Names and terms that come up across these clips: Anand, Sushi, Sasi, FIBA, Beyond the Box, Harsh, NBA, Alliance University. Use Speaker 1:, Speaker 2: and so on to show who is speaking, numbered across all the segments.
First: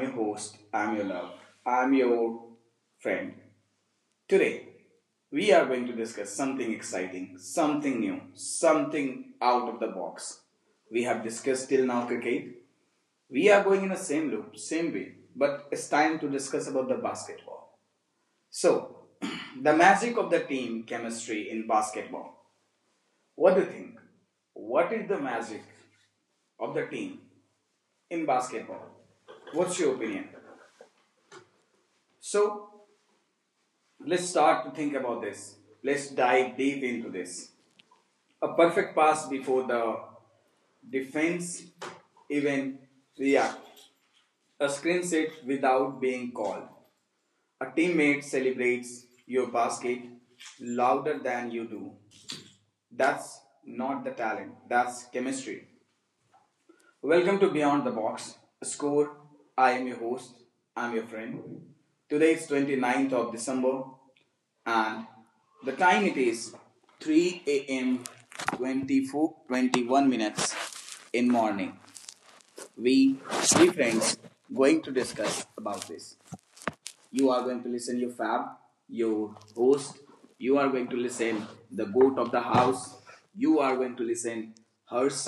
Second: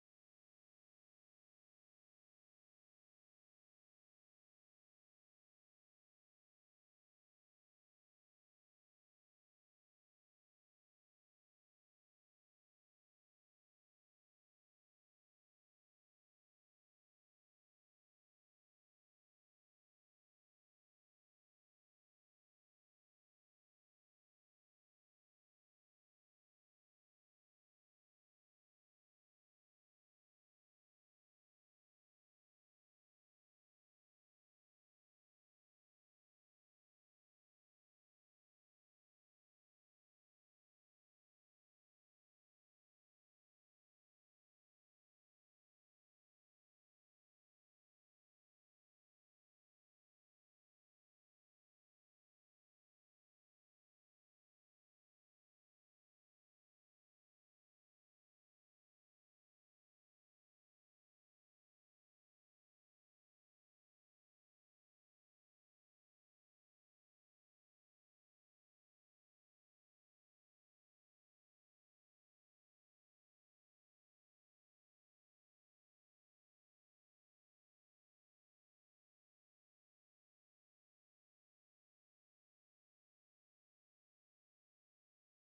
Speaker 1: your host, I'm your love, I'm your friend. Today, we are going to discuss something exciting, something new, something out of the box. We have discussed till now cricket. We are going in the same loop, same way, but it's time to discuss about the basketball. So, the magic of the team chemistry in basketball. What do you think? What is the magic of the team in basketball? What's your opinion? So let's start to think about this. Let's dive deep into this. A perfect pass before the defense even react. A screen set without being called. A teammate celebrates your basket louder than you do. That's not the talent, that's chemistry. Welcome to Beyond the Box. Score. I am your host. I'm your friend. Today is 29 December and the time it is 3 a.m. 24:21 minutes in morning. We three friends going to discuss about this. You are going to listen your fab, your host. You are going to listen the goat of the house. You are going to listen hers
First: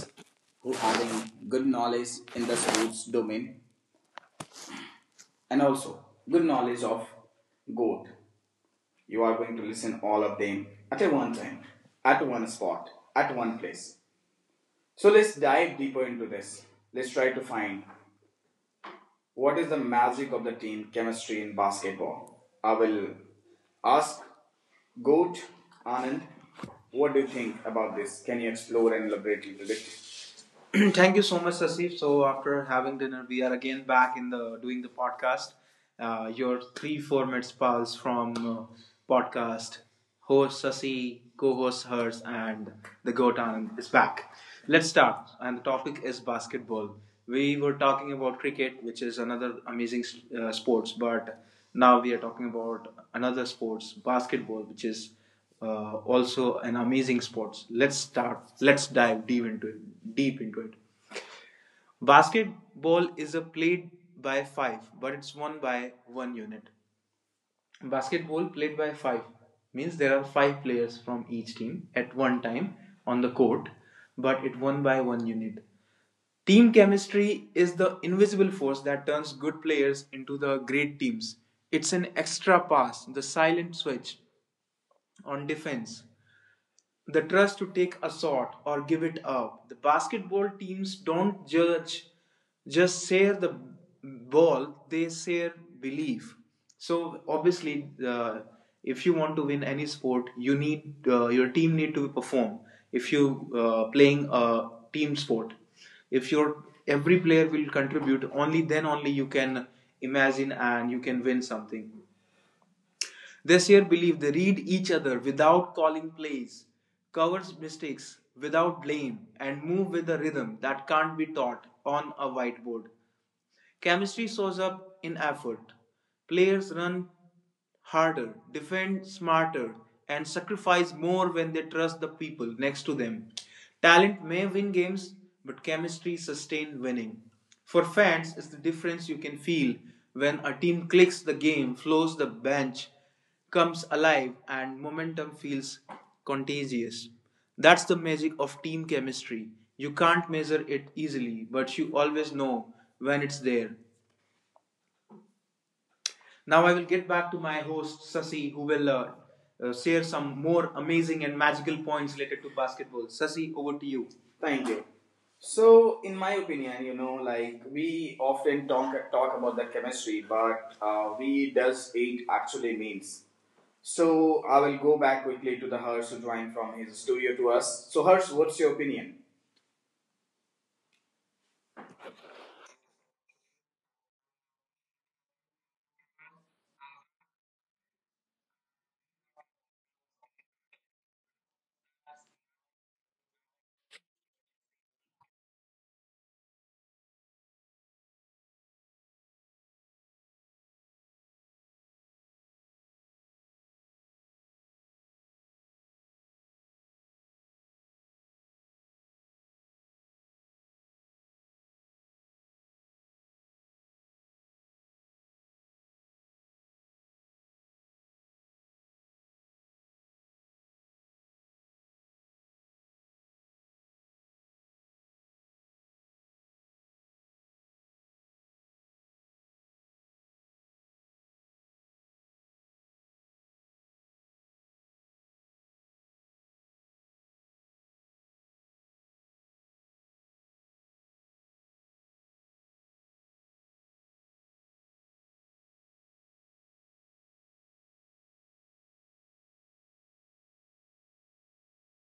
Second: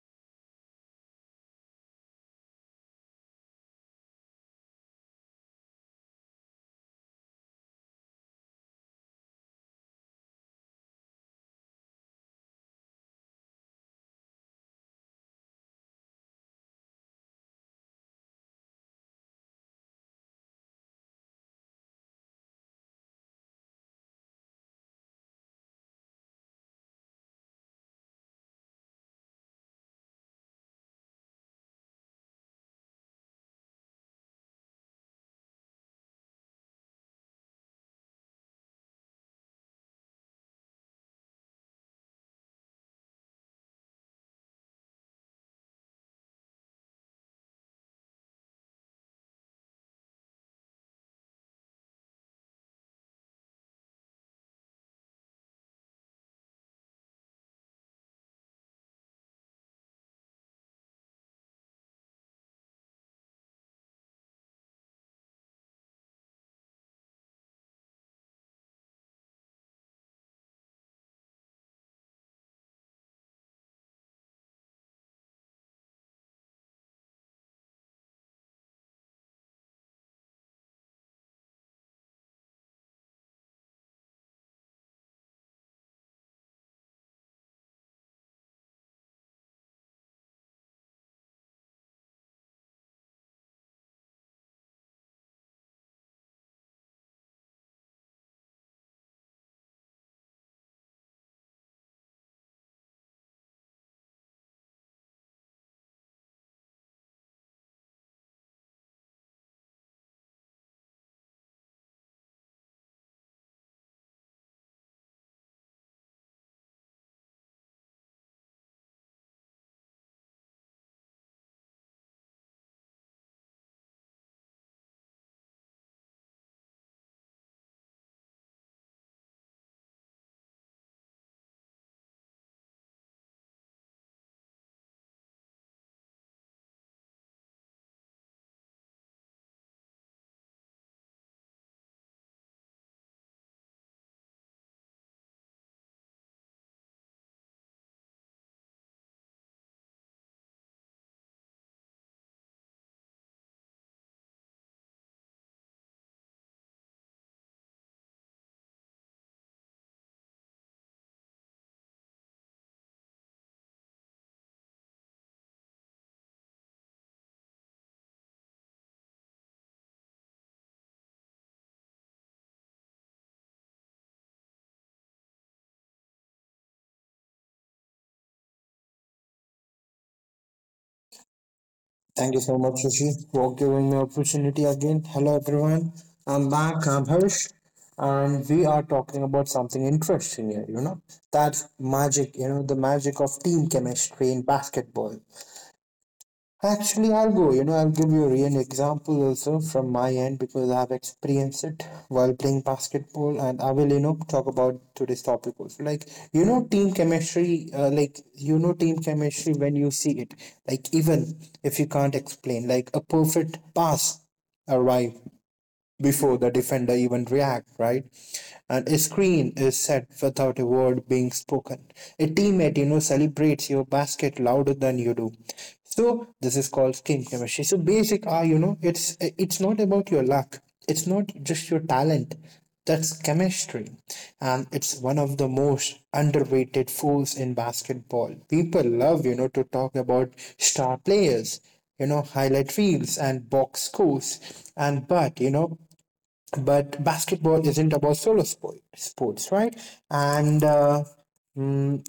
Speaker 1: who having good knowledge in the sports domain and also good knowledge of goat. You are going to listen all of them at a one time, at one spot, at one place. So let's dive deeper into this. Let's try to find what is the magic of the team chemistry in basketball. I will ask Goat Anand, what do you think about this? Can you explore and elaborate a little bit? Thank you so much, Sasif. So after having dinner, we are again back in the doing the podcast. Your three formats pals from podcast host Sasi, co-host hers, and the goat Anand is back. Let's start, and the topic is basketball. We were talking about cricket, which is another amazing sports, but now we are talking about another sports, basketball, which is also an amazing sports. Let's start. Let's dive deep into it. Deep into it. Basketball is a played by five, but it's won by one unit. Basketball played by five means there are five players from each team at one time on the court, but it won by one unit. Team chemistry is the invisible force that turns good players into the great teams. It's an extra pass, the silent switch on defense. The trust to take a shot or give it up. The basketball teams don't judge, just share the ball, they share belief. So obviously, if you want to win any sport, you need your team need to perform. If you playing a team sport, if your every player will contribute, only then only you can imagine and you can win something. This year, believe they read each other without calling plays, covers mistakes without blame, and move with a rhythm that can't be taught on a whiteboard. Chemistry shows up in effort. Players run harder, defend smarter, and sacrifice more when they trust the people next to them. Talent may win games, but chemistry sustains winning. For fans, it's the difference you can feel when a team clicks, the game flows, the bench comes alive and momentum feels contagious. That's the magic of team chemistry. You can't measure it easily, but you always know when it's there. Now I will get back to my host Sasi, who will share some more amazing and magical points related to basketball. Sasi, over to you. Thank you. So, in my opinion, you know, like we often talk about the chemistry, but we does it actually means? So, I will go back quickly to the Harsh drawing from his studio to us. So, Harsh, what's your opinion?
Speaker 2: Thank you so much, Sushi, for giving me opportunity again. Hello, everyone. I'm back. I'm Harsh, and we are talking about something interesting here. You know that magic. You know the magic of team chemistry in basketball. Actually, I'll go. You know, I'll give you a real example also from my end because I have experienced it while playing basketball, and I will, you know, talk about today's topic also. Like, you know, team chemistry. Like, you know, team chemistry when you see it. Like, even if you can't explain, like a perfect pass arrive before the defender even react, right, and a screen is set without a word being spoken, a teammate, you know, celebrates your basket louder than you do. So this is called skin chemistry. So basic are, you know, it's not about your luck. It's not just your talent. That's chemistry. And it's one of the most underrated force in basketball. People love, you know, to talk about star players, you know, highlight reels and box scores. And but, you know, but basketball isn't about solo sports, right. and uh, mm,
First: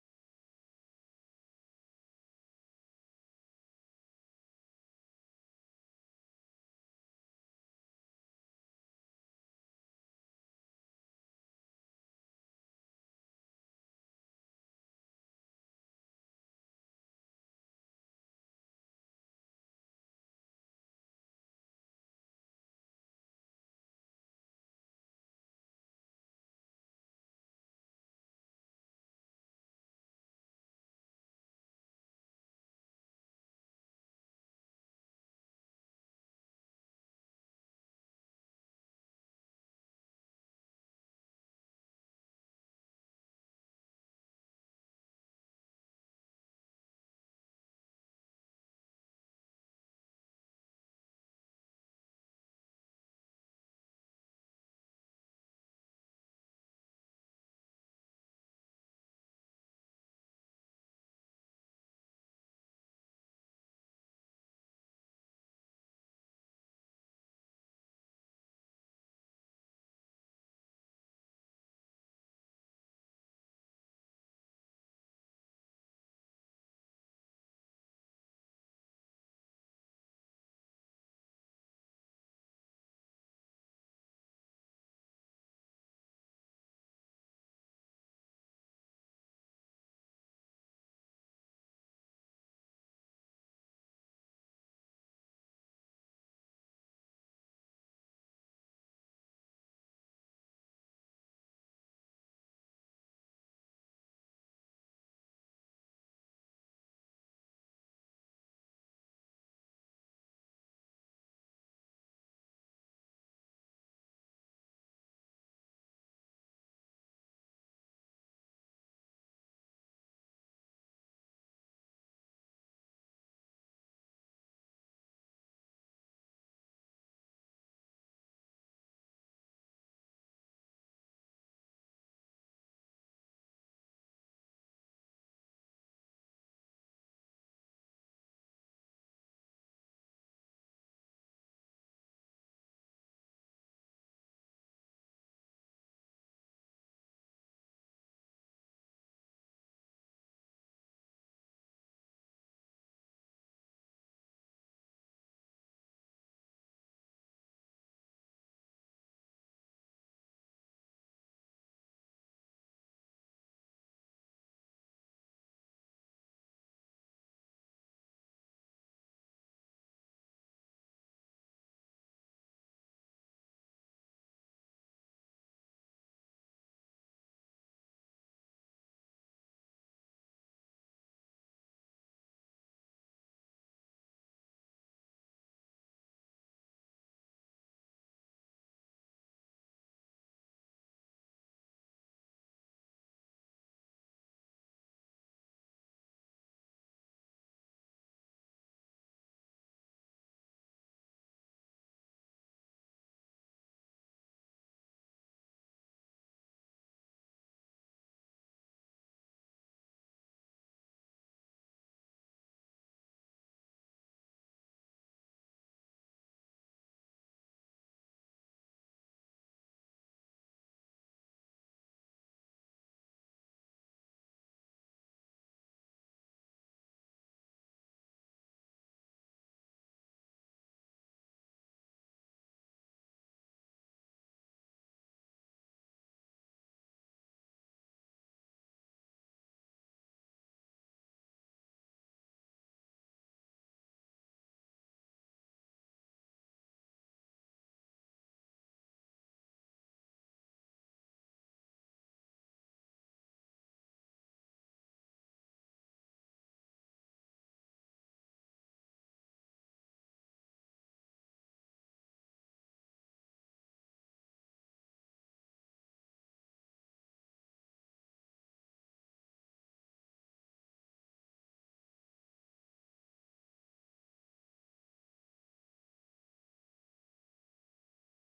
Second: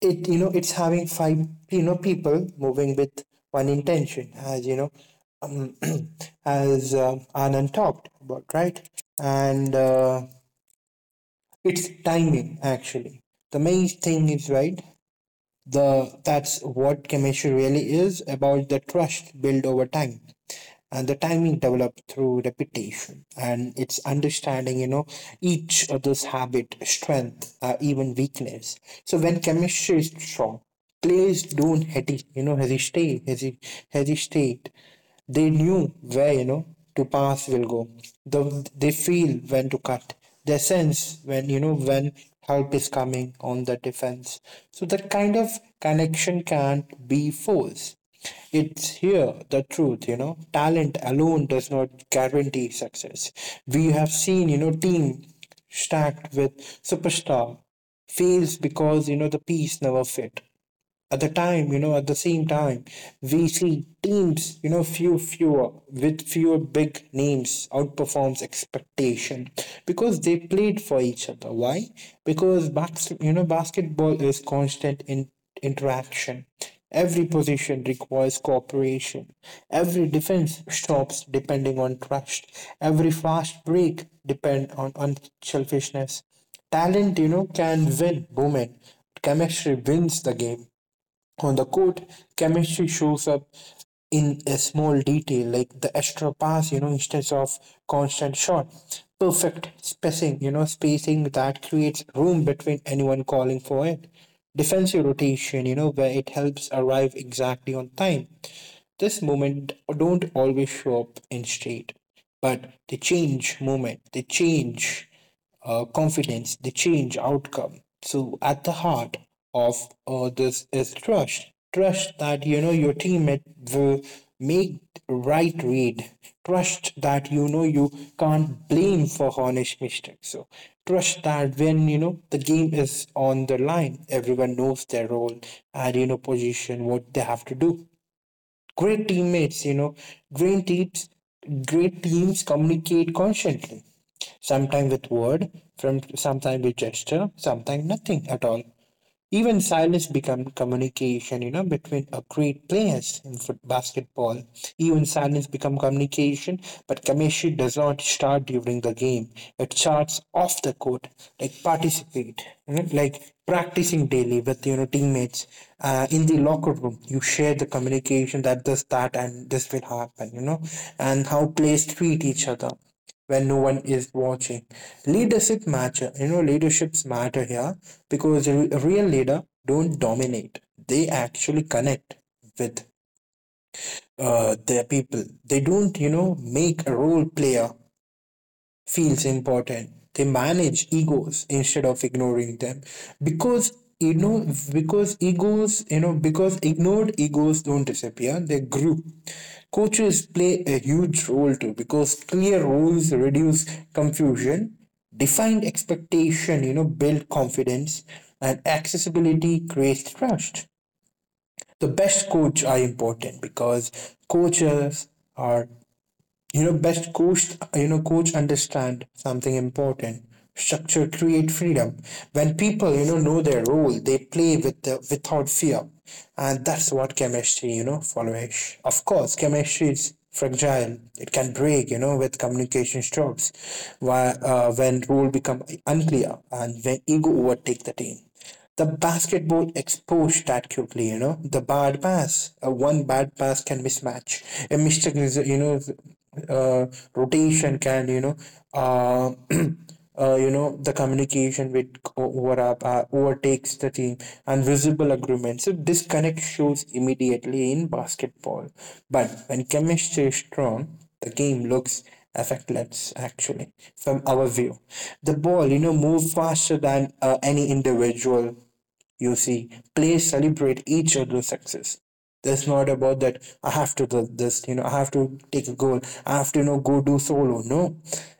Speaker 2: it, you know, it's having five, you know, people moving with one intention, as you know. Um, as Anand talked about, right. and it's timing actually. The main thing is, right, the that's what chemistry really is about: the trust built over time and the timing developed through repetition. And it's understanding, you know, each other's habit, strength, even weakness. So when chemistry is strong, players don't hesitate. They knew where, you know, to pass will go. They feel when to cut. They sense when, you know, when help is coming on the defense. So that kind of connection can't be forced. It's here the truth, you know. Talent alone does not guarantee success. We have seen, you know, team stacked with superstar fails because, you know, the piece never fit. At the time, you know, at the same time, we see teams, you know, fewer with fewer big names outperforms expectation because they played for each other. Why? Because you know, basketball is constant in interaction. Every position requires cooperation. Every defense stops depending on trust. Every fast break depend on unselfishness. Talent, you know, can win women. Chemistry wins the game. On the court, chemistry shows up in a small detail, like the extra pass, you know, instead of constant shot. Perfect spacing, you know, spacing that creates room between anyone calling for it. Defensive rotation, you know, where it helps arrive exactly on time. This moment don't always show up in state, but they change moment, they change confidence, they change outcome. So at the heart of this is trust. Trust that, you know, your teammate will make right read. Trust that, you know, you can't blame for honest mistakes. So trust that when, you know, the game is on the line, everyone knows their role and, you know, position what they have to do. Great teammates, you know, great teams great teams communicate constantly text. Sometimes with word, from sometimes with gesture, sometimes nothing at all. Even silence become communication, you know, between a great players in foot basketball. Even silence become communication, but commission does not start during the game. It starts off the court, like participate, you know, like practicing daily with, you know, teammates. In the locker room, you share the communication that this, that, and this will happen, you know, and how players treat each other when no one is watching. Leadership matter. You know, leaderships matter here because a real leader don't dominate. They actually connect with their people. They don't, you know, make a role player feels important. They manage egos instead of ignoring them because, you know, because ignored egos don't disappear, they grew. Coaches play a huge role too because clear rules reduce confusion. Defined expectation, you know, build confidence, and accessibility creates trust. The best coach are important because coaches are, you know, coach understand something important. Structure create freedom. When people, you know their role, they play with without fear. And that's what chemistry, you know, follows. Of course, chemistry is fragile. It can break, you know, with communication stops, why, when role become unclear and when ego overtake the team. The basketball exposed that quickly, you know. The bad pass, one bad pass can mismatch. A mistake is, you know, uh, rotation can, you know, uh, you know, the communication with over up, overtakes the team and visible agreement. So disconnect shows immediately in basketball. But when chemistry is strong, the game looks effect lets actually from our view. The ball, you know, moved faster than any individual you see. Plays celebrate each other's success. That's not about that I have to do this, you know. I have to take a goal, I have to, you know, go do solo. No,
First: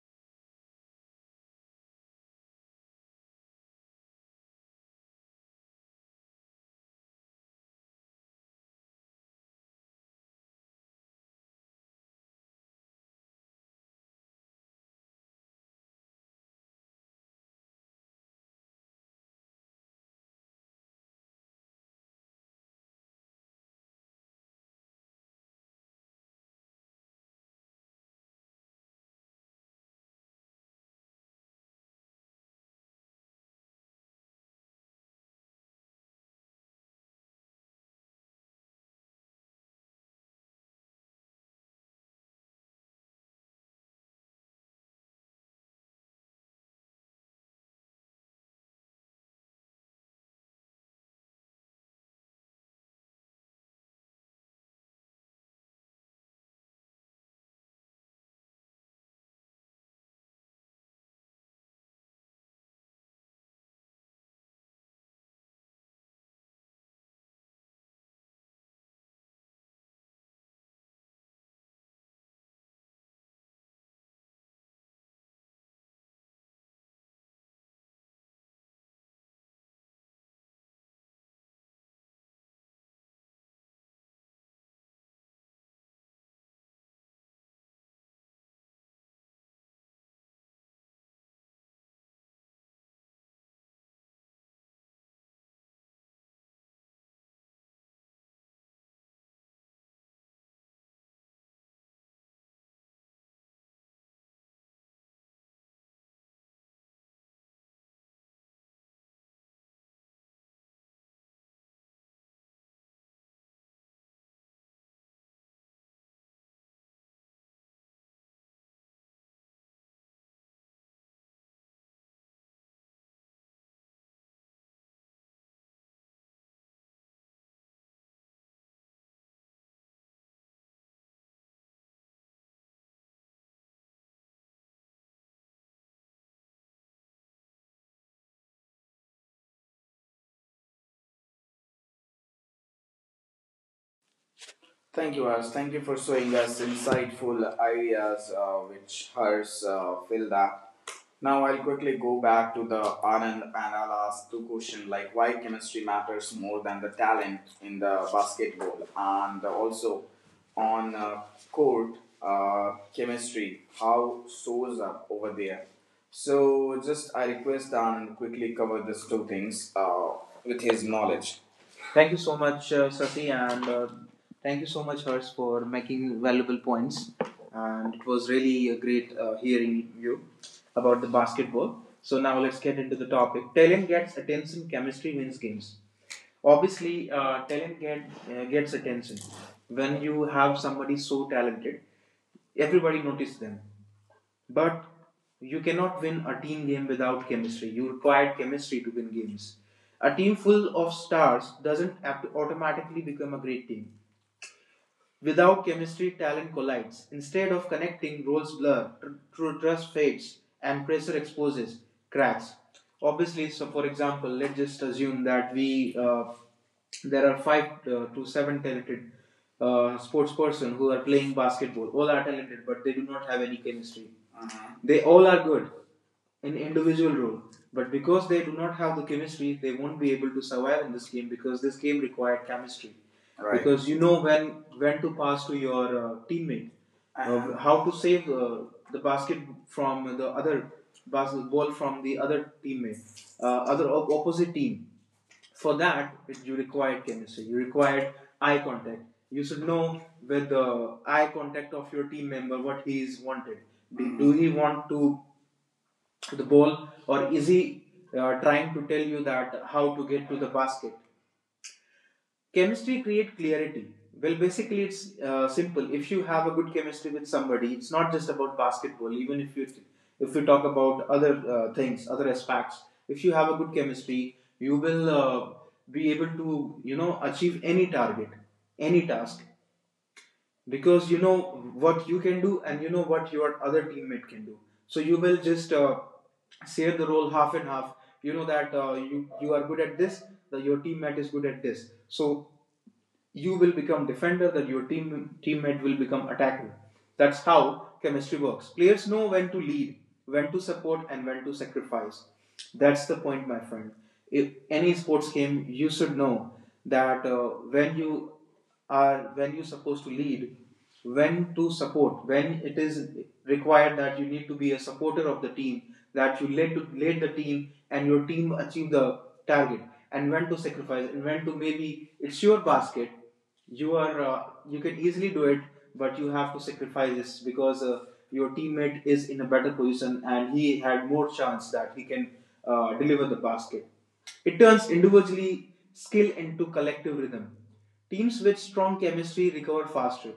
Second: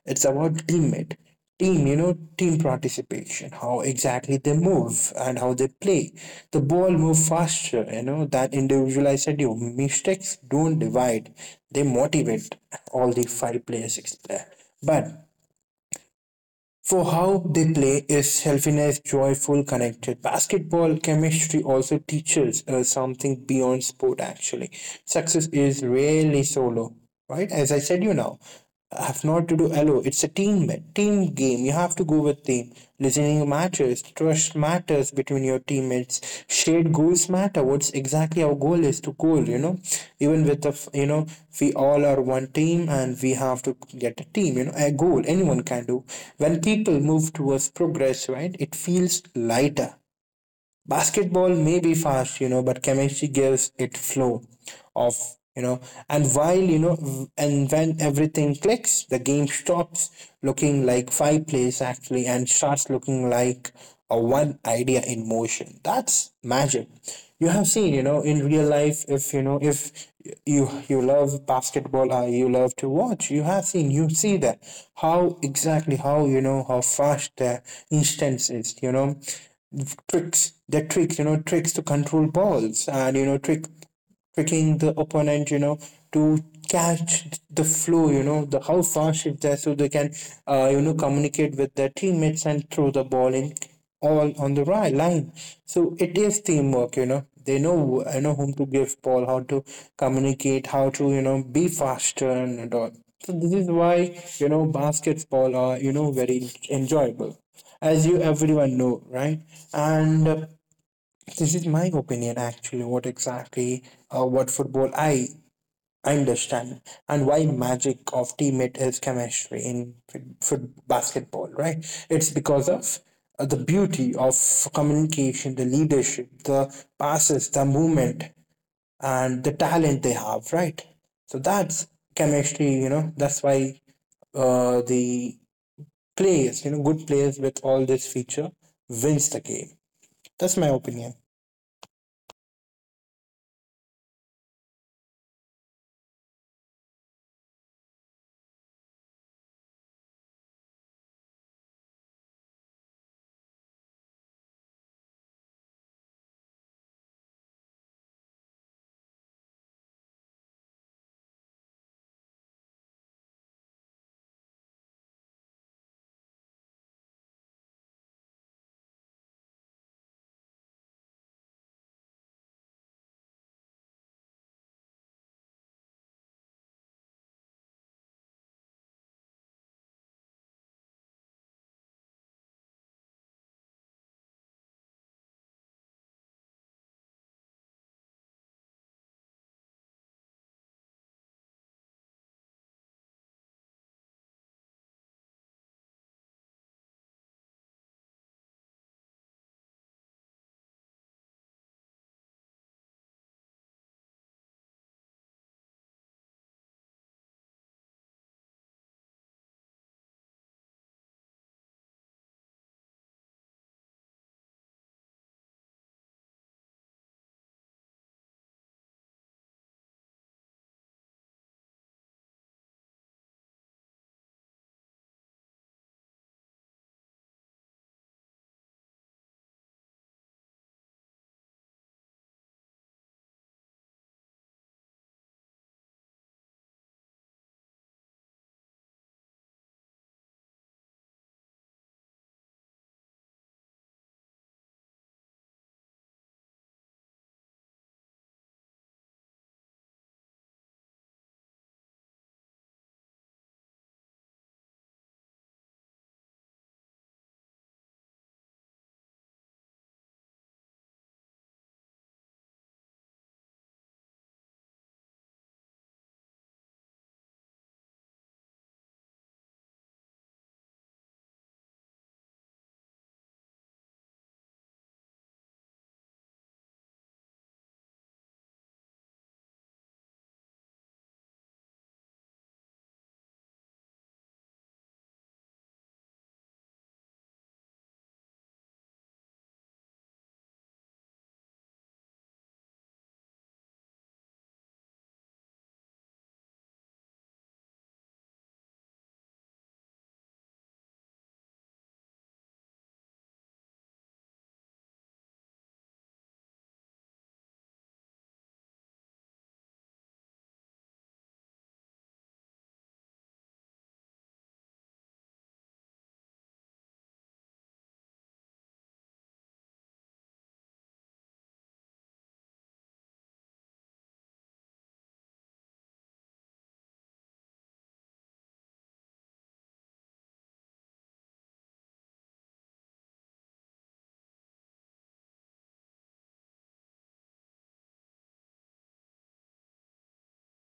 Speaker 2: it's about teammate, team, you know, team participation, how exactly they move and how they play. The ball move faster, you know, that individualized schedule. Mistakes don't divide, they motivate all the five players. But for how they play is selfless, joyful, connected. Basketball chemistry also teaches us something beyond sport actually. Success is rarely solo, right? As I said you now, I have not to do alone. It's a team game. You have to go with team. Listening timing matters, trust matters between your teammates, shared goals matter. What's exactly our goal is to goal, you know, even with the, you know, we all are one team and we have to get a team, you know, a goal anyone can do. When people move towards progress, right, it feels lighter. Basketball may be fast, you know, but chemistry gives it flow of, you know. And while, you know, and when everything clicks, the game stops looking like five plays actually and starts looking like a one idea in motion. That's magic. You have seen, you know, in real life, if you know, if you love basketball or you love to watch, you have seen, you see that how exactly, how, you know, how fast the instance is, you know, tricks, you know, tricks to control balls and, you know, tricking the opponent, you know, to catch the flow, you know, the how fast is there so they can you know, communicate with their teammates and throw the ball in all on the right line. So it is teamwork, you know, they know, you know, whom to give ball, how to communicate, how to, you know, be faster and all. So this is why, you know, basketball are, you know, very enjoyable as you everyone know, right? And this is my opinion actually. What exactly, what football I understand, and why magic of teammate is chemistry in foot basketball, right? It's because of the beauty of communication, the leadership, the passes, the movement, and the talent they have, right? So that's chemistry, you know. That's why the players, you know, good players with all this feature wins the game. That's my opinion.
Speaker 1: Thank you, Harsh. Thank you for showing us insightful ideas which Harsh filled up. Now I'll quickly go back to the Anand and I'll ask two questions like why chemistry matters more than the talent in the basketball and also on court chemistry how shows up over there. So just I request Anand quickly cover these two things with his knowledge. Thank you so much, Sati, and thank you so much, Hers, for making valuable points. And it was really a great hearing you about the basketball. So now let's get into the topic. Talent gets attention. Chemistry wins games. Obviously, talent gets attention. When you have somebody so talented, everybody notices them but you cannot win a team game without chemistry. You require chemistry to win games. A team full of stars doesn't automatically become a great team. Without chemistry, talent collides. Instead of connecting, roles blur, true trust fades, and pressure exposes cracks. Obviously, so for example, let's just assume that we there are five to seven talented sports person who are playing basketball. All are talented, but they do not have any chemistry. Uh-huh. They all are good in individual role, but because they do not have the chemistry, they won't be able to survive in this game because this game required chemistry. Right. Because you know when to pass to your teammate, how to save the basket from the other basketball from the other teammate, opposite team. For that, you require chemistry. You require eye contact. You should know with the eye contact of your team member what he is wanted. Do he want to the ball or is he trying to tell you that how to get to the basket? Chemistry create clarity. Well basically it's simple. If you have a good chemistry with somebody, it's not just about basketball. Even if you If you talk about other things, other aspects, if you have a good chemistry, you will be able to, you know, achieve any target, any task, because you know what you can do and you know what your other teammate can do. So you will just share the role half and half. You know that you are good at this, that your teammate is good at this. So you will become defender, that your teammate will become attacker. That's how chemistry works. Players know when to lead, when to support and when to sacrifice. That's the point, my friend. If any sports game, you should know that when you are when you're supposed to lead, when to support, when it is required that you need to be a supporter of the team, that you lead to lead the team and your team achieve the target, and when to sacrifice, and when to maybe it's your basket, you are you can easily do it, but you have to sacrifice this because your teammate is in a better position and he had more chance that he can deliver the basket. It turns individually skill into collective rhythm. Teams with strong chemistry recover faster.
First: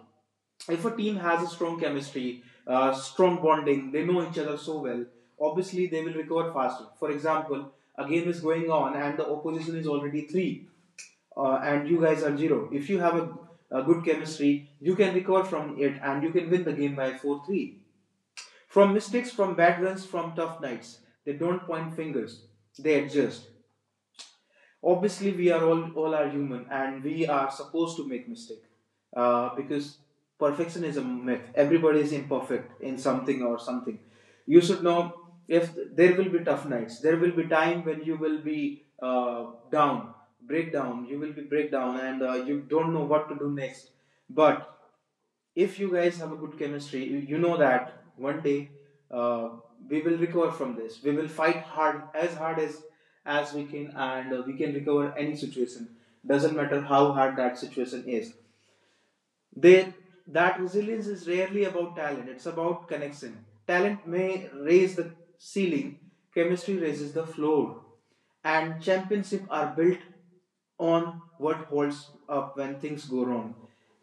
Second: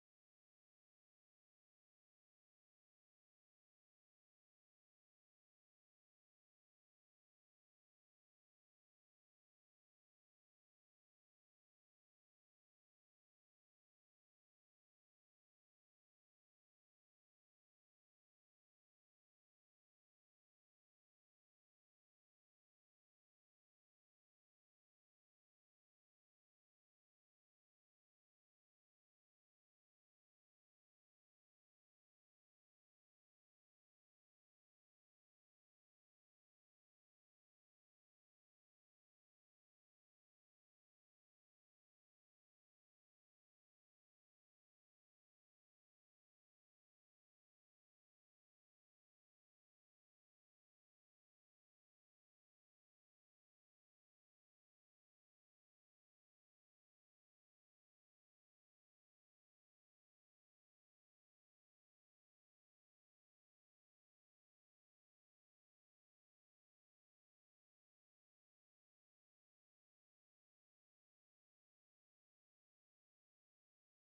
Speaker 1: If a team has a strong chemistry, strong bonding, they know each other so well, obviously they will recover faster. For example, a game is going on and the opposition is already 3 and you guys are 0. If you have a good chemistry, you can recover from it and you can win the game by 4-3, from mistakes, from bad runs, from tough nights. They don't point fingers, they adjust. Obviously, all are human and we are supposed to make mistake because perfection is a myth. Everybody is imperfect in something or something. You should know if there will be tough nights, there will be time when you will be down, breakdown, you will be breakdown and you don't know what to do next. But if you guys have a good chemistry, you know that one day uh, we will recover from this. We will fight hard, as we can, and we can recover any situation. Doesn't matter how hard that situation is, they that resilience is rarely about talent, it's about connection. Talent may raise the ceiling, chemistry raises the floor, and championships are built on what holds up when things go wrong.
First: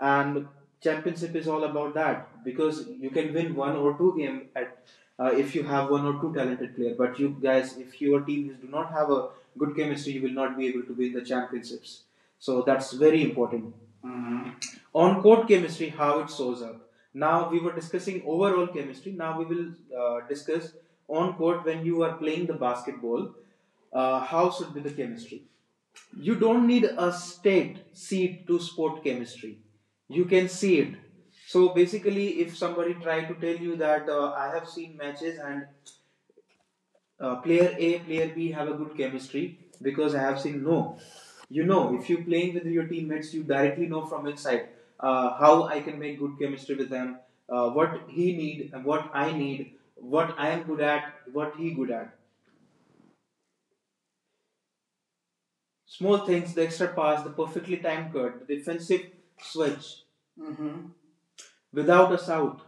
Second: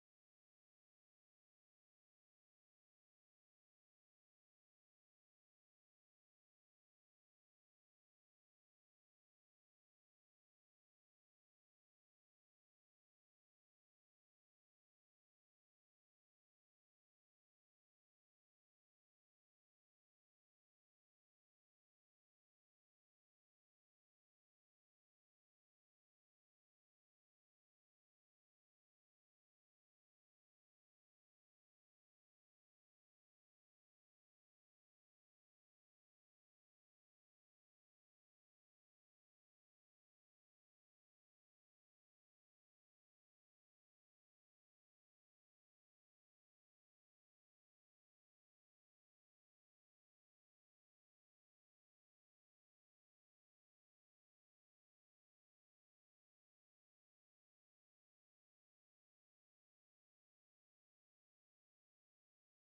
Speaker 1: And championship is all about that, because you can win one or two game at, if you have one or two talented player, but you guys, if your teams do not have a good chemistry, you will not be able to win the championships. So that's very important. Mhm. On court chemistry, how it shows up. Now we were discussing overall chemistry, now we will discuss on court, when you are playing the basketball, how should be the chemistry. You don't need a state seed to sport chemistry, you can see it. So basically, if somebody try to tell you that I have seen matches, and player A, player B have a good chemistry because I have seen, no. You know, if you're playing with your teammates, you directly know from inside, how I can make good chemistry with them, what he need, what I am good at, what he good at. Small things: the extra pass, the perfectly timed cut, the defensive switch. Mm-hmm. without a out.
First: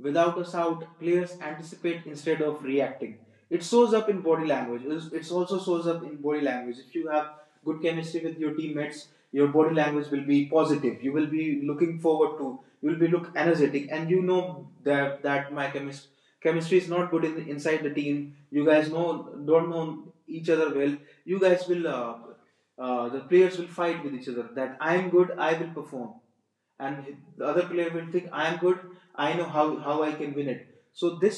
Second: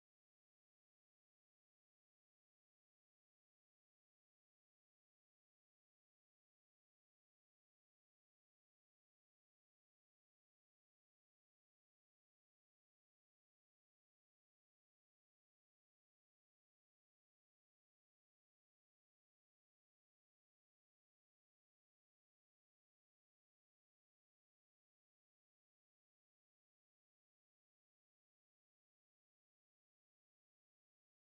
Speaker 1: Without a shout, players anticipate instead of reacting. It shows up in body language. It also shows up in body language. If you have good chemistry with your teammates, your body language will be positive, you will be looking forward to, you will be look energetic. And you know that my chemistry is not good inside the team, you guys know don't know each other well. You guys will The players will fight with each other, that I am good, I will perform. And the other player will think I am good, I know how I can win it. So this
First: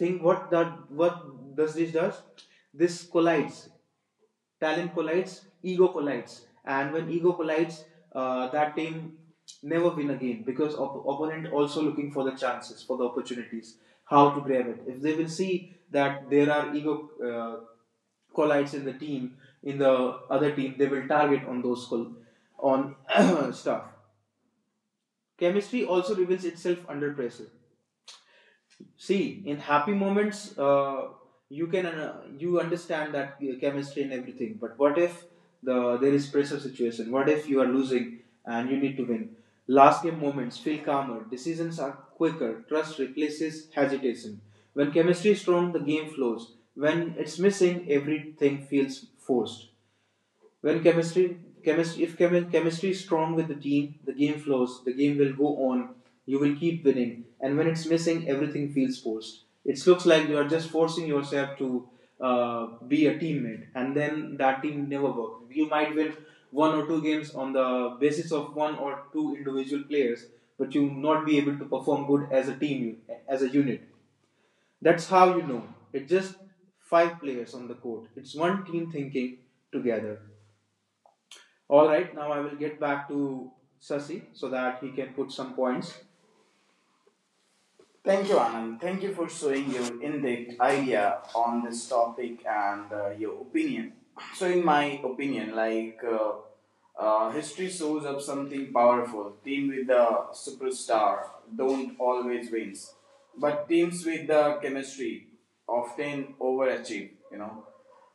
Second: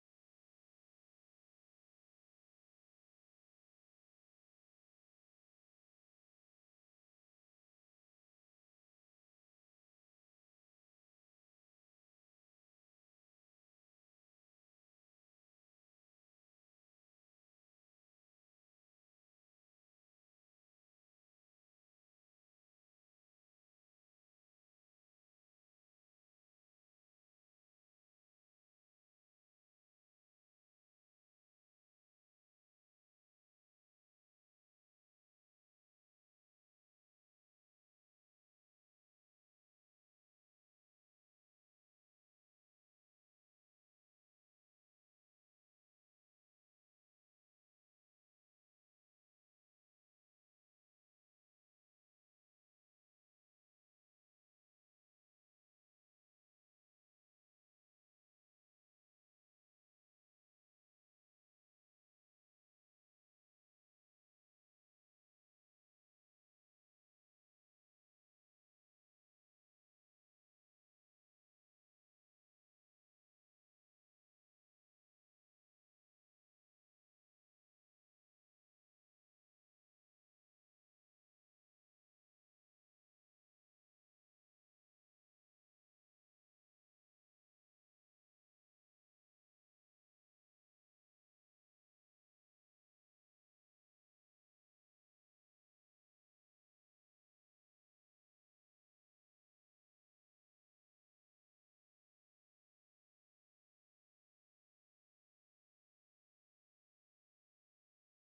Speaker 1: thing, what does? This collides. Talent collides, ego collides, and when ego collides, that team never win again, because opponent also looking for the chances, for the opportunities, how to grab it. If they will see that there are ego collides in the team, in the other team, they will target on those, on stuff. Chemistry also reveals itself under pressure. See, in happy moments, you can you understand that chemistry and everything, but what if there is pressure situation, what if you are losing and you need to win. Last game moments feel calmer, decisions are quicker, trust replaces hesitation. When chemistry is strong, the game flows. When it's missing, everything feels forced. When chemistry, chemistry, if chemi- chemistry is strong with the team, the game flows, the game will go on. You will keep winning, and when it's missing, everything feels forced. It looks like you are just forcing yourself to be a teammate, and then that team never works. You might win one or two games on the basis of one or two individual players, but you will not be able to perform good as a team, as a unit. That's how you know. It's just five players on the court. It's one team thinking together. All right, now I will get back to Sasi so that he can put some points. Thank you, Anand. Thank you for showing your in-depth idea on this topic and your opinion. So, in my opinion, like history shows up something powerful. Team with the superstar don't always wins, but teams with the chemistry often overachieve. You know,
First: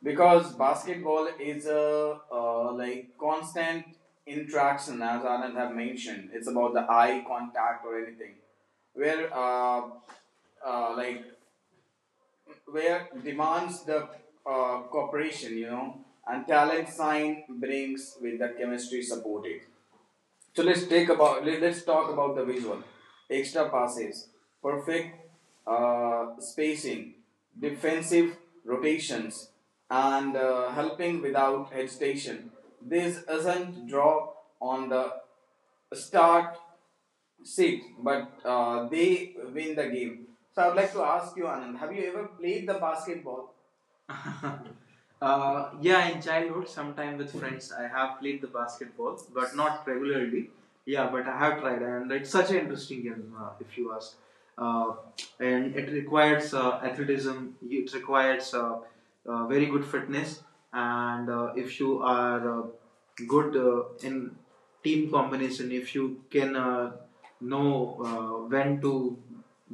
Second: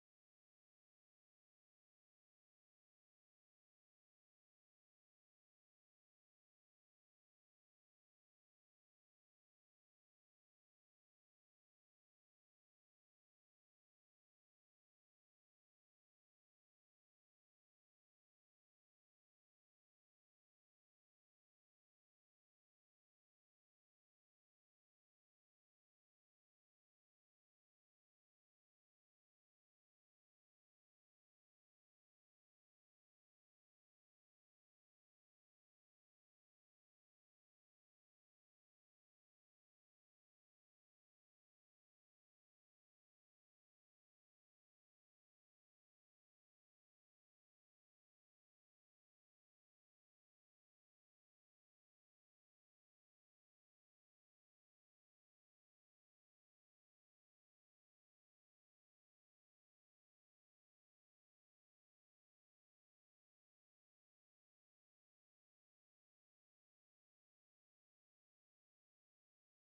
Speaker 1: because basketball is a like constant interaction, as Anand have mentioned. It's about the eye contact or anything where like where demands the cooperation, you know, and talent sign brings with the chemistry supported. So let us talk about the visual, extra passes, perfect spacing, defensive rotations, and helping without hesitation. This does not draw on the start six, but they win the game. So I would like to ask you, Anand, have you ever played the basketball? Yeah, in childhood, sometime with friends, I have played the basketball, but not regularly. Yeah, but I have tried, and it's such an interesting game, if you ask. Uh, and it requires athleticism, it requires very good fitness, and if you are good in team combination, if you can know when to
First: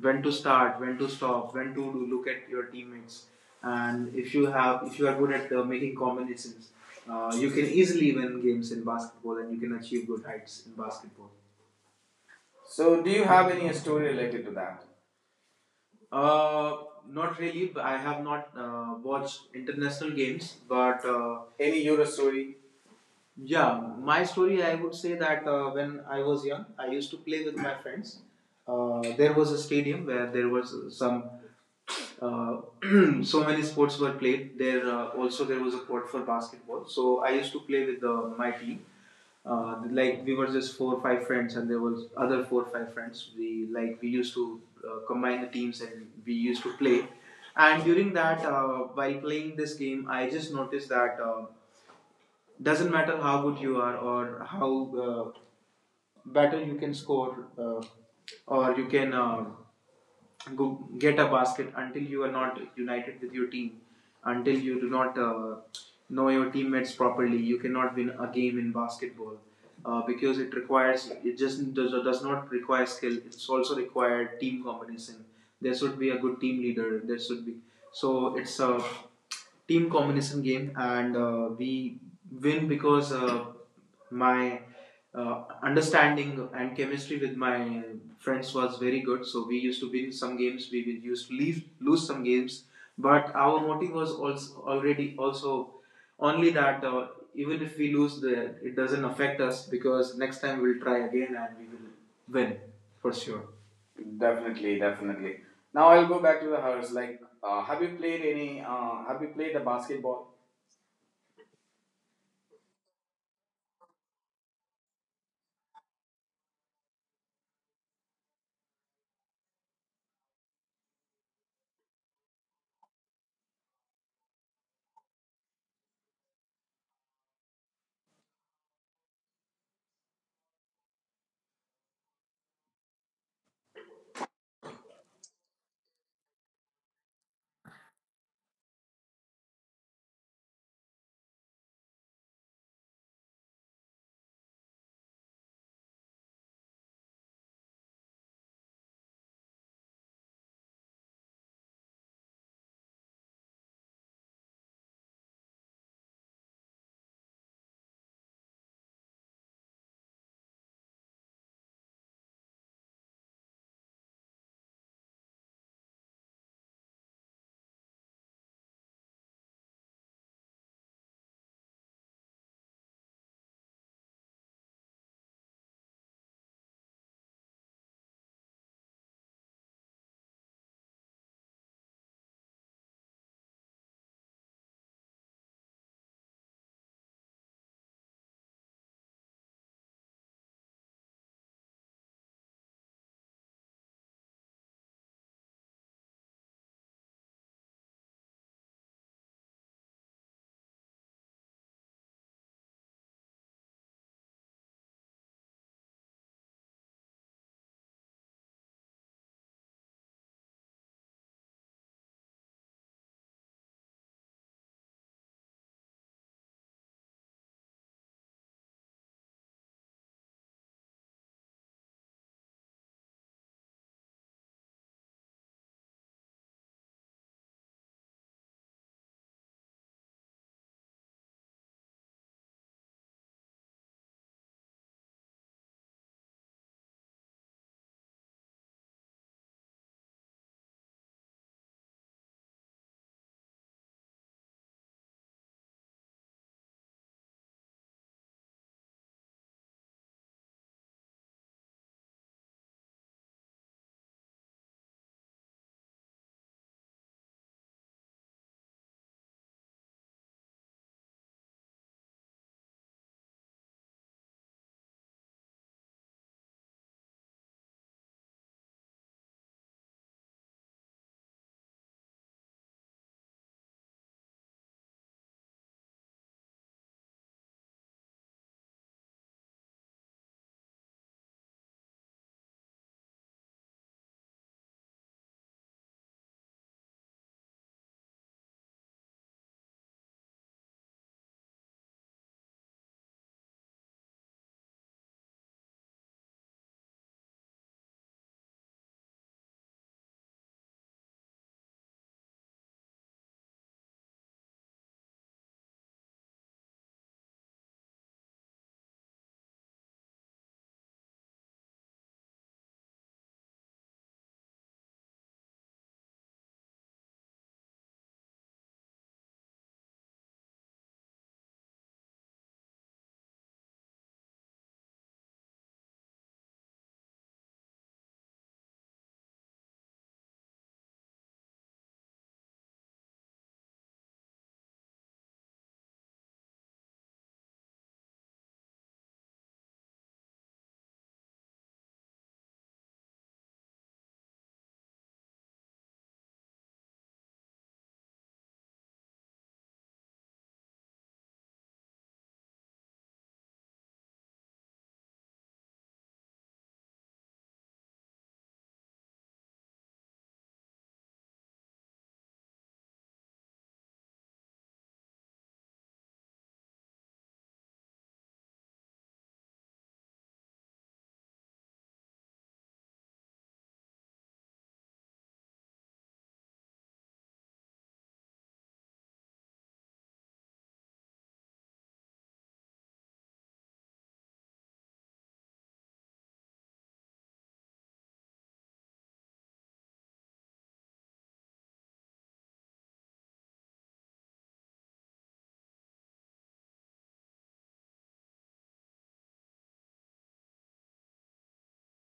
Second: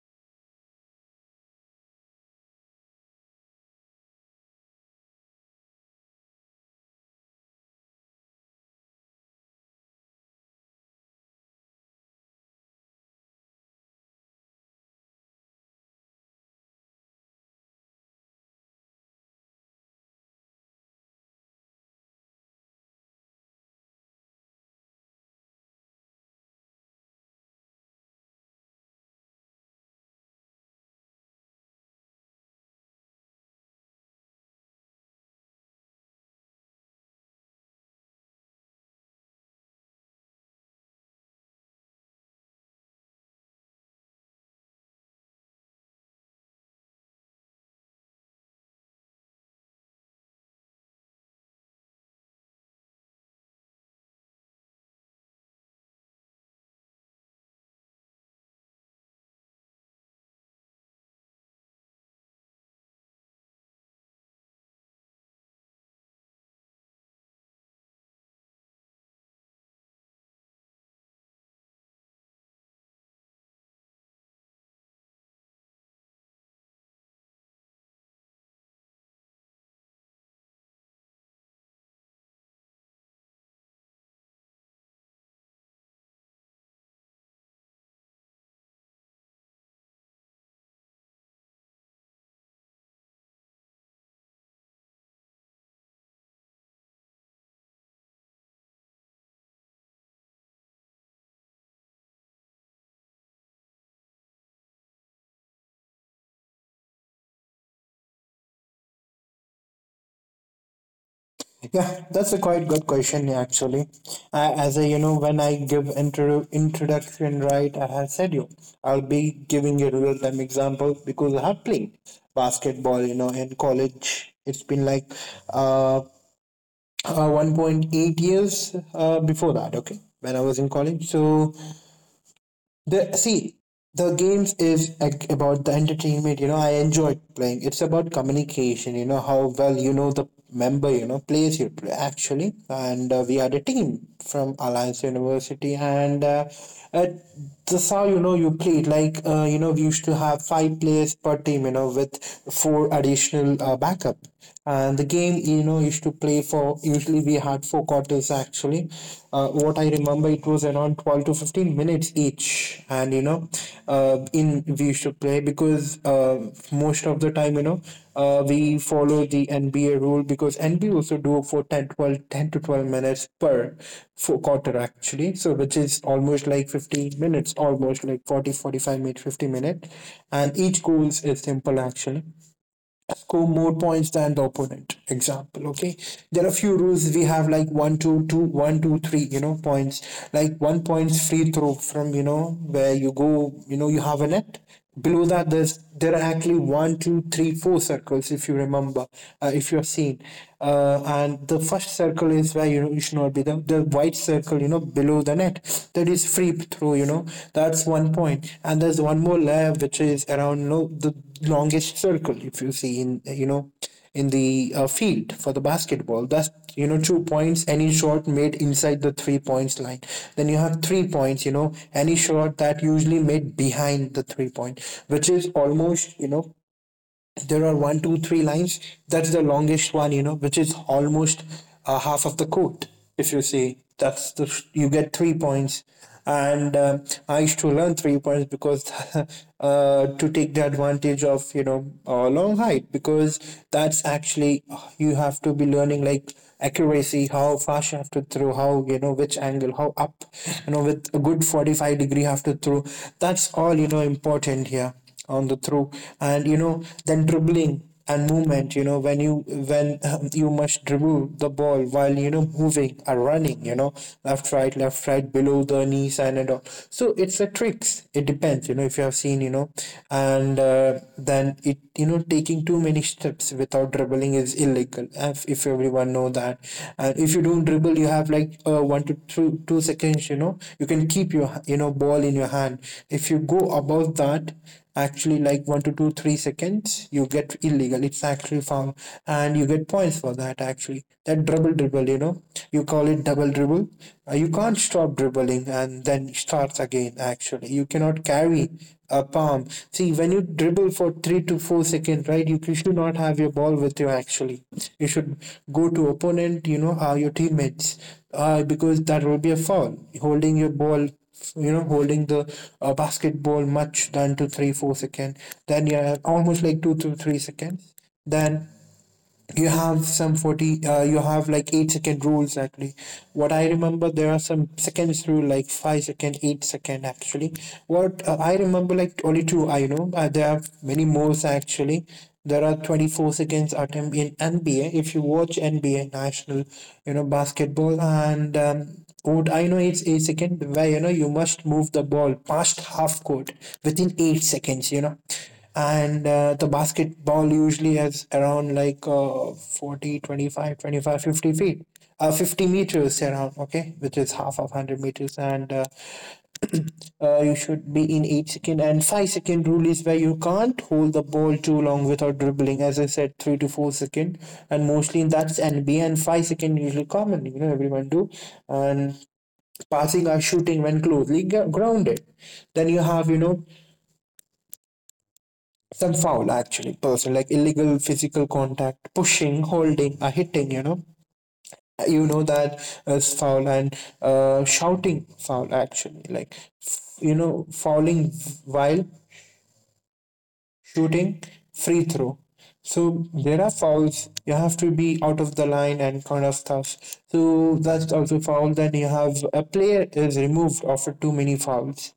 Speaker 1: when to start, when to stop, when to look at your teammates, and if you are good at making combinations, you can easily win games in basketball, and you can achieve good heights in basketball. So, do you have any story related to that? Uh, Not really. But I have not watched international games, but any Euro story? Yeah, my story, I would say that when I was young, I used to play with my friends. There was a stadium where there was some, uh, so many sports were played. There, also there was a court for basketball. So I used to play with my team. Like we were just four or five friends, and there was other four or five friends. We used to combine the teams, and we used to play. And during that, while playing this game, I just noticed that. Doesn't matter how good you are, or how uh, better you can score, or you can go get a basket, until you are not united with your team, until you do not know your teammates properly, you cannot win a game in basketball, because it just does not require skill, it's also required team combination. There should be a good team leader, there should be so it's a team combination game. And we win because my understanding and chemistry with my friends was very good. So we used to win some games, we used to lose some games. But our motive was also only that, even if we lose, it doesn't affect us because next time we'll try again and we will win for sure. Definitely, definitely. Now I'll go back to the hers. Like, have you played any? Have you played the basketball?
Speaker 2: Yeah, that's a quite good question, yeah, actually. I, as a, you know, when I give introduction, right, I have said you, I'll be giving a real time example because I have played basketball. You know, in college, it's been like uh, 1.8 years before that. Okay, when I was in college, so The see, the games is like about the entertainment. You know, I enjoy playing. It's about communication. You know how well you know the member. You know plays you play actually, and we are a team from Alliance University, and uh, that's how, you know, you played. Like, you know, we used to have five players per team. You know, with four additional backup, and the game, you know, used to play for. Usually, we had four quarters actually. What I remember, it was around 12 to 15 minutes each. And you know, in we used to play because most of the time, you know, we follow the NBA rule because NBA also do for 10 to 12 minutes per four quarter actually. So, which is almost like 15 minutes, almost like forty forty five 45 minutes, 50 minutes. And each goals is simple, actually score more points than the opponent. Example, okay, there are a few rules we have like one two two one two three, points. Like 1 point free throw from, where you go. You know you have a net. Below that there's there are actually one two three four circles if you remember. If you're seen, and the first circle is where, you should not be the white circle, below the net, that is free throw, that's 1 point. And there's one more layer which is around, the longest circle if you see in, in the field for the basketball. That's 2 points any shot made inside the 3 points line. Then you have 3 points, any shot that usually made behind the 3 point, which is almost, there are one, two, three lines. That's the longest one, which is almost half of the quote. If you say that's the, you get 3 points. And I used to learn 3 points because to take the advantage of, long height. Because that's actually, you have to be learning like accuracy, how fast you have to throw, how, which angle, how up, with a good 45 degree you have to throw. That's all, important here on the throw. And, then dribbling and movement, when you must dribble the ball while, moving or running, left right below the knees, and all. So it's a tricks, it depends, if you have seen, and then it, taking too many steps without dribbling is illegal, if everyone know that. And if you don't dribble you have like one to two two seconds, you can keep your, ball in your hand. If you go above that, actually like one to two three seconds you get illegal, it's actually foul. And you get points for that, actually that double dribble, you call it double dribble. You can't stop dribbling and then starts again, actually you cannot carry a palm. See, when you dribble for 3 to 4 seconds, right, you should not have your ball with you actually. You should go to opponent, your teammates, because that will be a foul, holding your ball, holding the basketball much than to three four second. Then yeah, almost like 2 to 3 seconds. Then you have some 40, you have like 8-second rules actually. What I remember, there are some seconds rule like 5 second, 8-second actually. What I remember, like only two I know, there are many more actually. There are 24 seconds attempt in NBA if you watch NBA national, basketball. And what I know, it's 8-second where, you must move the ball past half court within 8 seconds, and the basketball usually has around like 40 25 25 50 feet, 50 meters around, okay, which is half of 100 meters. And you should be in 8 second. And 5-second rule is where you can't hold the ball too long without dribbling, as I said, 3 to 4 second. And mostly that's NBA. And 5-second usually common, everyone do. And passing or shooting when closely grounded. Then you have, some foul actually, person like illegal physical contact, pushing holding or hitting, that is foul. And shouting foul actually, like fouling while shooting free throw. So there are fouls, you have to be out of the line and kind of stuff, so that's also foul. Then you have a player is removed after too many fouls,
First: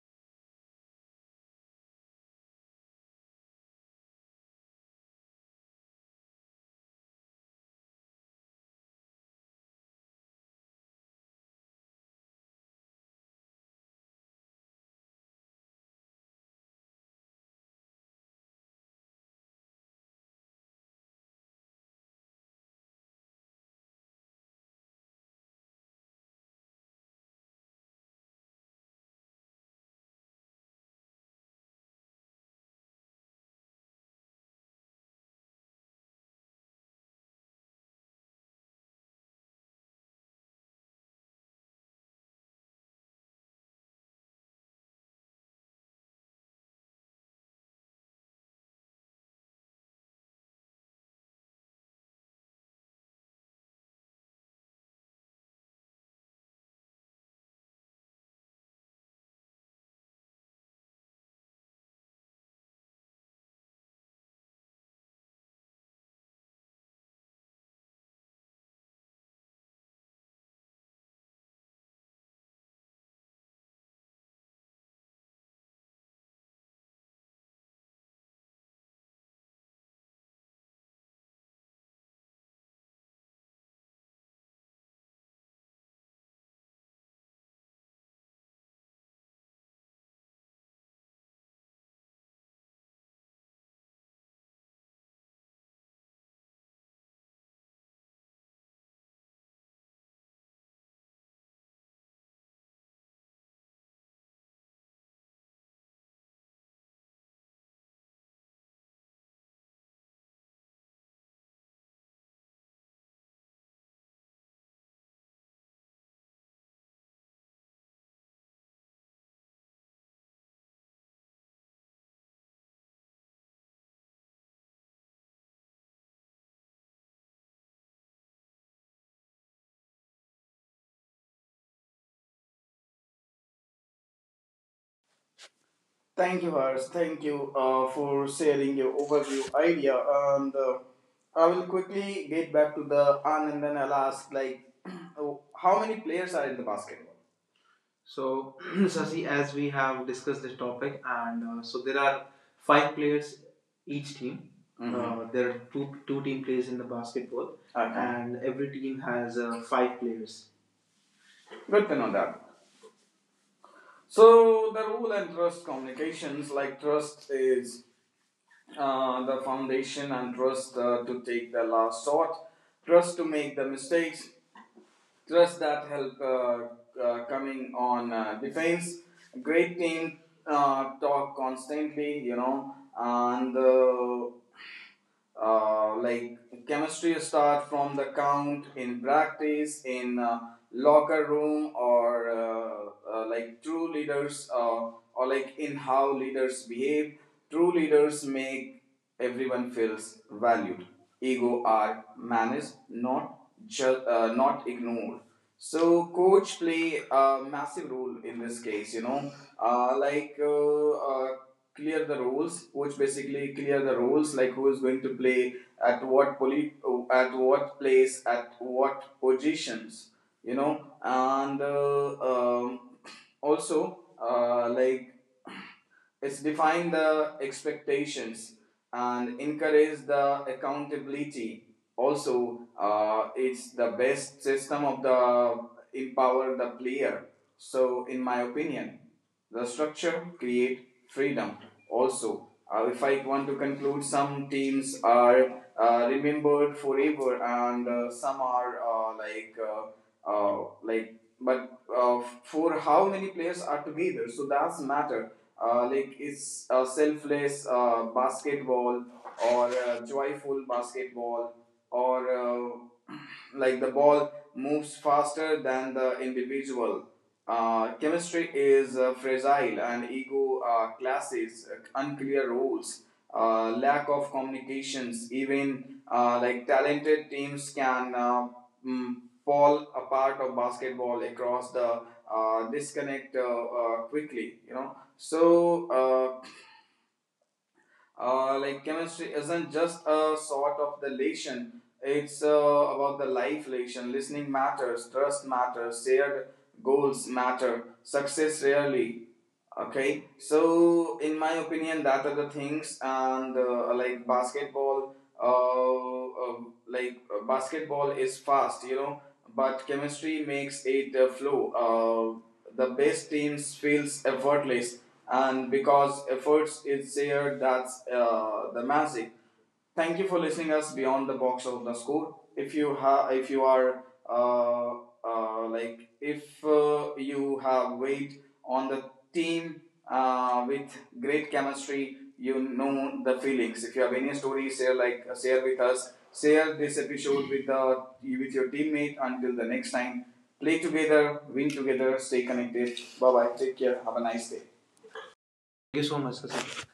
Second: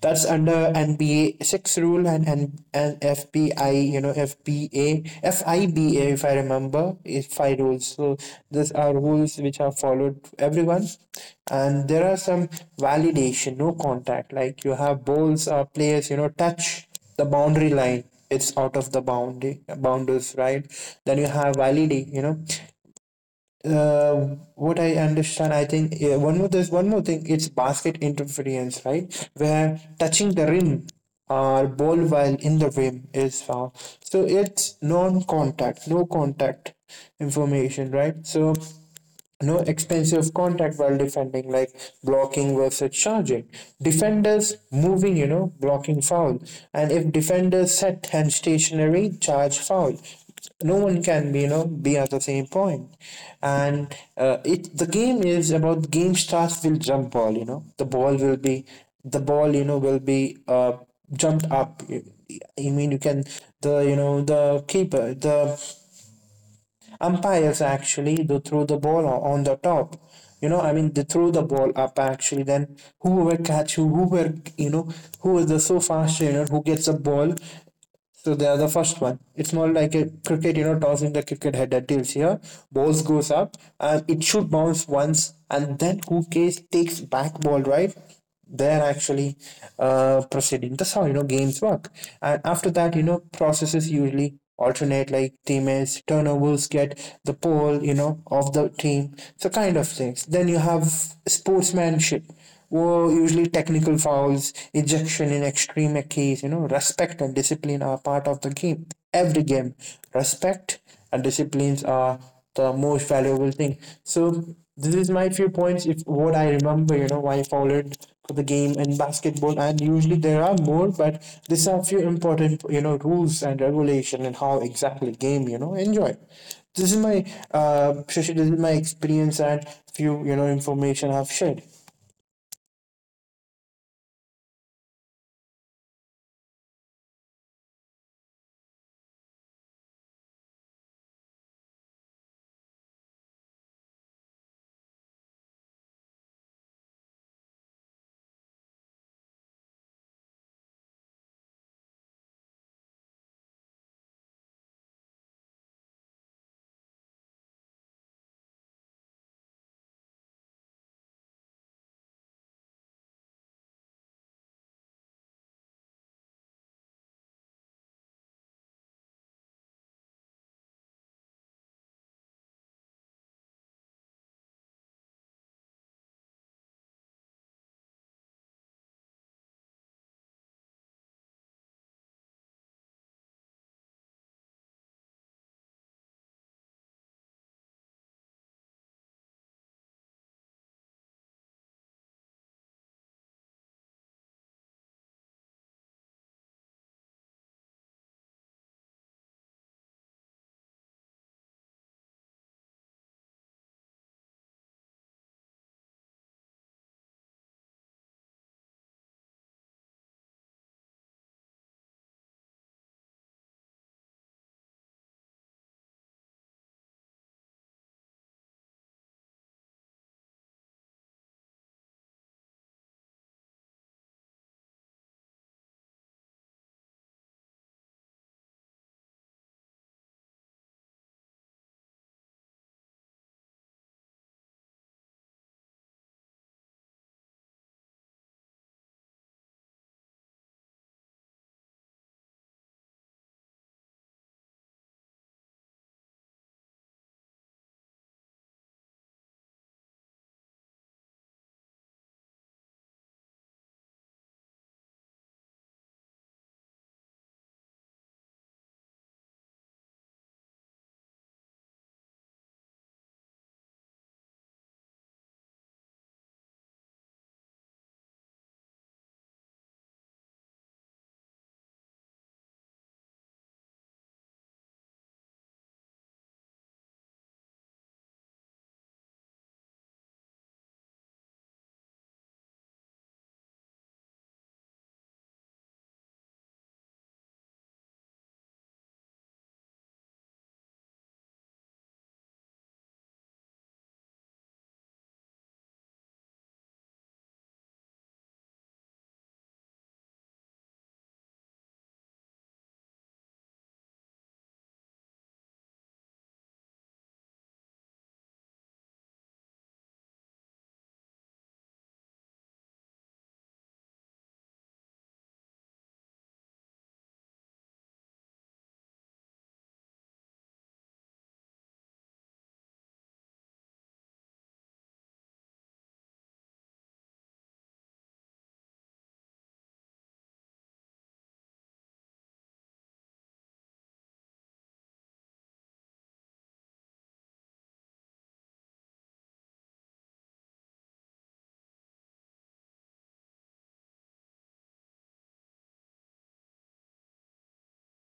Speaker 2: that's under NBA six rule. And FBI, FBA, FIBA, if I remember, is five rules. So these are rules which are followed everyone. And there are some validation, no contact. Like you have balls or players, touch the boundary line, it's out of the boundary boundaries, right. Then you have validity, uh, what I understand, I think, yeah, one more, there's one more thing. It's basket interference, right? Where touching the rim or ball while in the rim is foul. So it's non-contact, no contact information, right? So no expensive contact while defending, like blocking versus charging. Defenders moving, blocking foul. And if defenders set and stationary, charge foul. No one can be, be at the same point. And it the game is about, game starts with jump ball, The ball will be, the ball, will be jumped up. I mean, you can, the, the keeper, the umpires actually they threw the ball on the top, I mean they threw the ball up actually, then whoever catch, who whoever, who is the so fast trainer who gets a ball, so they are the first one. It's more like a cricket, tossing the cricket head that tilts here. Balls goes up and it should bounce once and then who takes back ball, right? They're actually proceeding. That's how, games work. And after that, processes usually alternate like teammates, turnovers get the pole, of the team. So kind of things. Then you have sportsmanship were usually technical fouls, ejection in extreme case. Respect and discipline are part of the game. Every game, respect and disciplines are the most valuable thing. So this is my few points. If what I remember, why I followed for the game in basketball, and usually there are more, but these are few important, rules and regulation, and how exactly game, enjoy. This is my Shashi, this is my experience and few, information I've shared.
Speaker 1: Thank you, Harsh. Thank you for sharing your overview idea. And I will quickly get back to the Anand, and then I'll ask, like, oh, how many players are in the basketball? So, Sasi, as we have discussed this topic, and so there are five players each team. Mhm. There are two team plays in the basketball, okay, and every team has five players. Good to know that. So the rule and trust communications, like trust is the foundation, and trust to take the last shot, trust to make the mistakes, trust that help coming on defense. Great team talk constantly, you know, and like chemistry start from the count in practice, in locker room, or like true leaders or like in how leaders behave. True leaders make everyone feels valued, ego are managed, not not ignored. So coach play a massive role in this case, you know. Like, clear the roles, like who is going to play at what poly at what place, at what positions, you know. And also, like, it's define the expectations and encourage the accountability. Also, it's the best system of the empower the player. So, in my opinion, the structure create freedom. Also, if I want to conclude, some teams are remembered forever, and some are like but for how many players are together, so that's matter. Like, it's selfless basketball, or joyful basketball, or like the ball moves faster than the individual. Chemistry is fragile, and ego clashes, unclear rules, lack of communications. Even like talented teams can mm, fall apart of basketball across the disconnect quickly. You know. So, uh, like chemistry isn't just a sort of the relation. It's about the life relation. Listening matters, trust matters, shared goals matter. Success rarely. Okay, so in my opinion, that are the things, and like basketball, uh, uh, basketball is fast, you know, but chemistry makes it flow. The best teams feels effortless, and because efforts is there, that's the magic. Thank you for listening us beyond the box of the score. If you have, if you are, uh, like if you have weight on the team with great chemistry, you know the feelings. If you have any story, share, share with us. Share this episode with the with your teammate. Until the next time, play together, win together, stay connected. Bye bye. Take care. Have a nice day. Thank you so much, Sachin.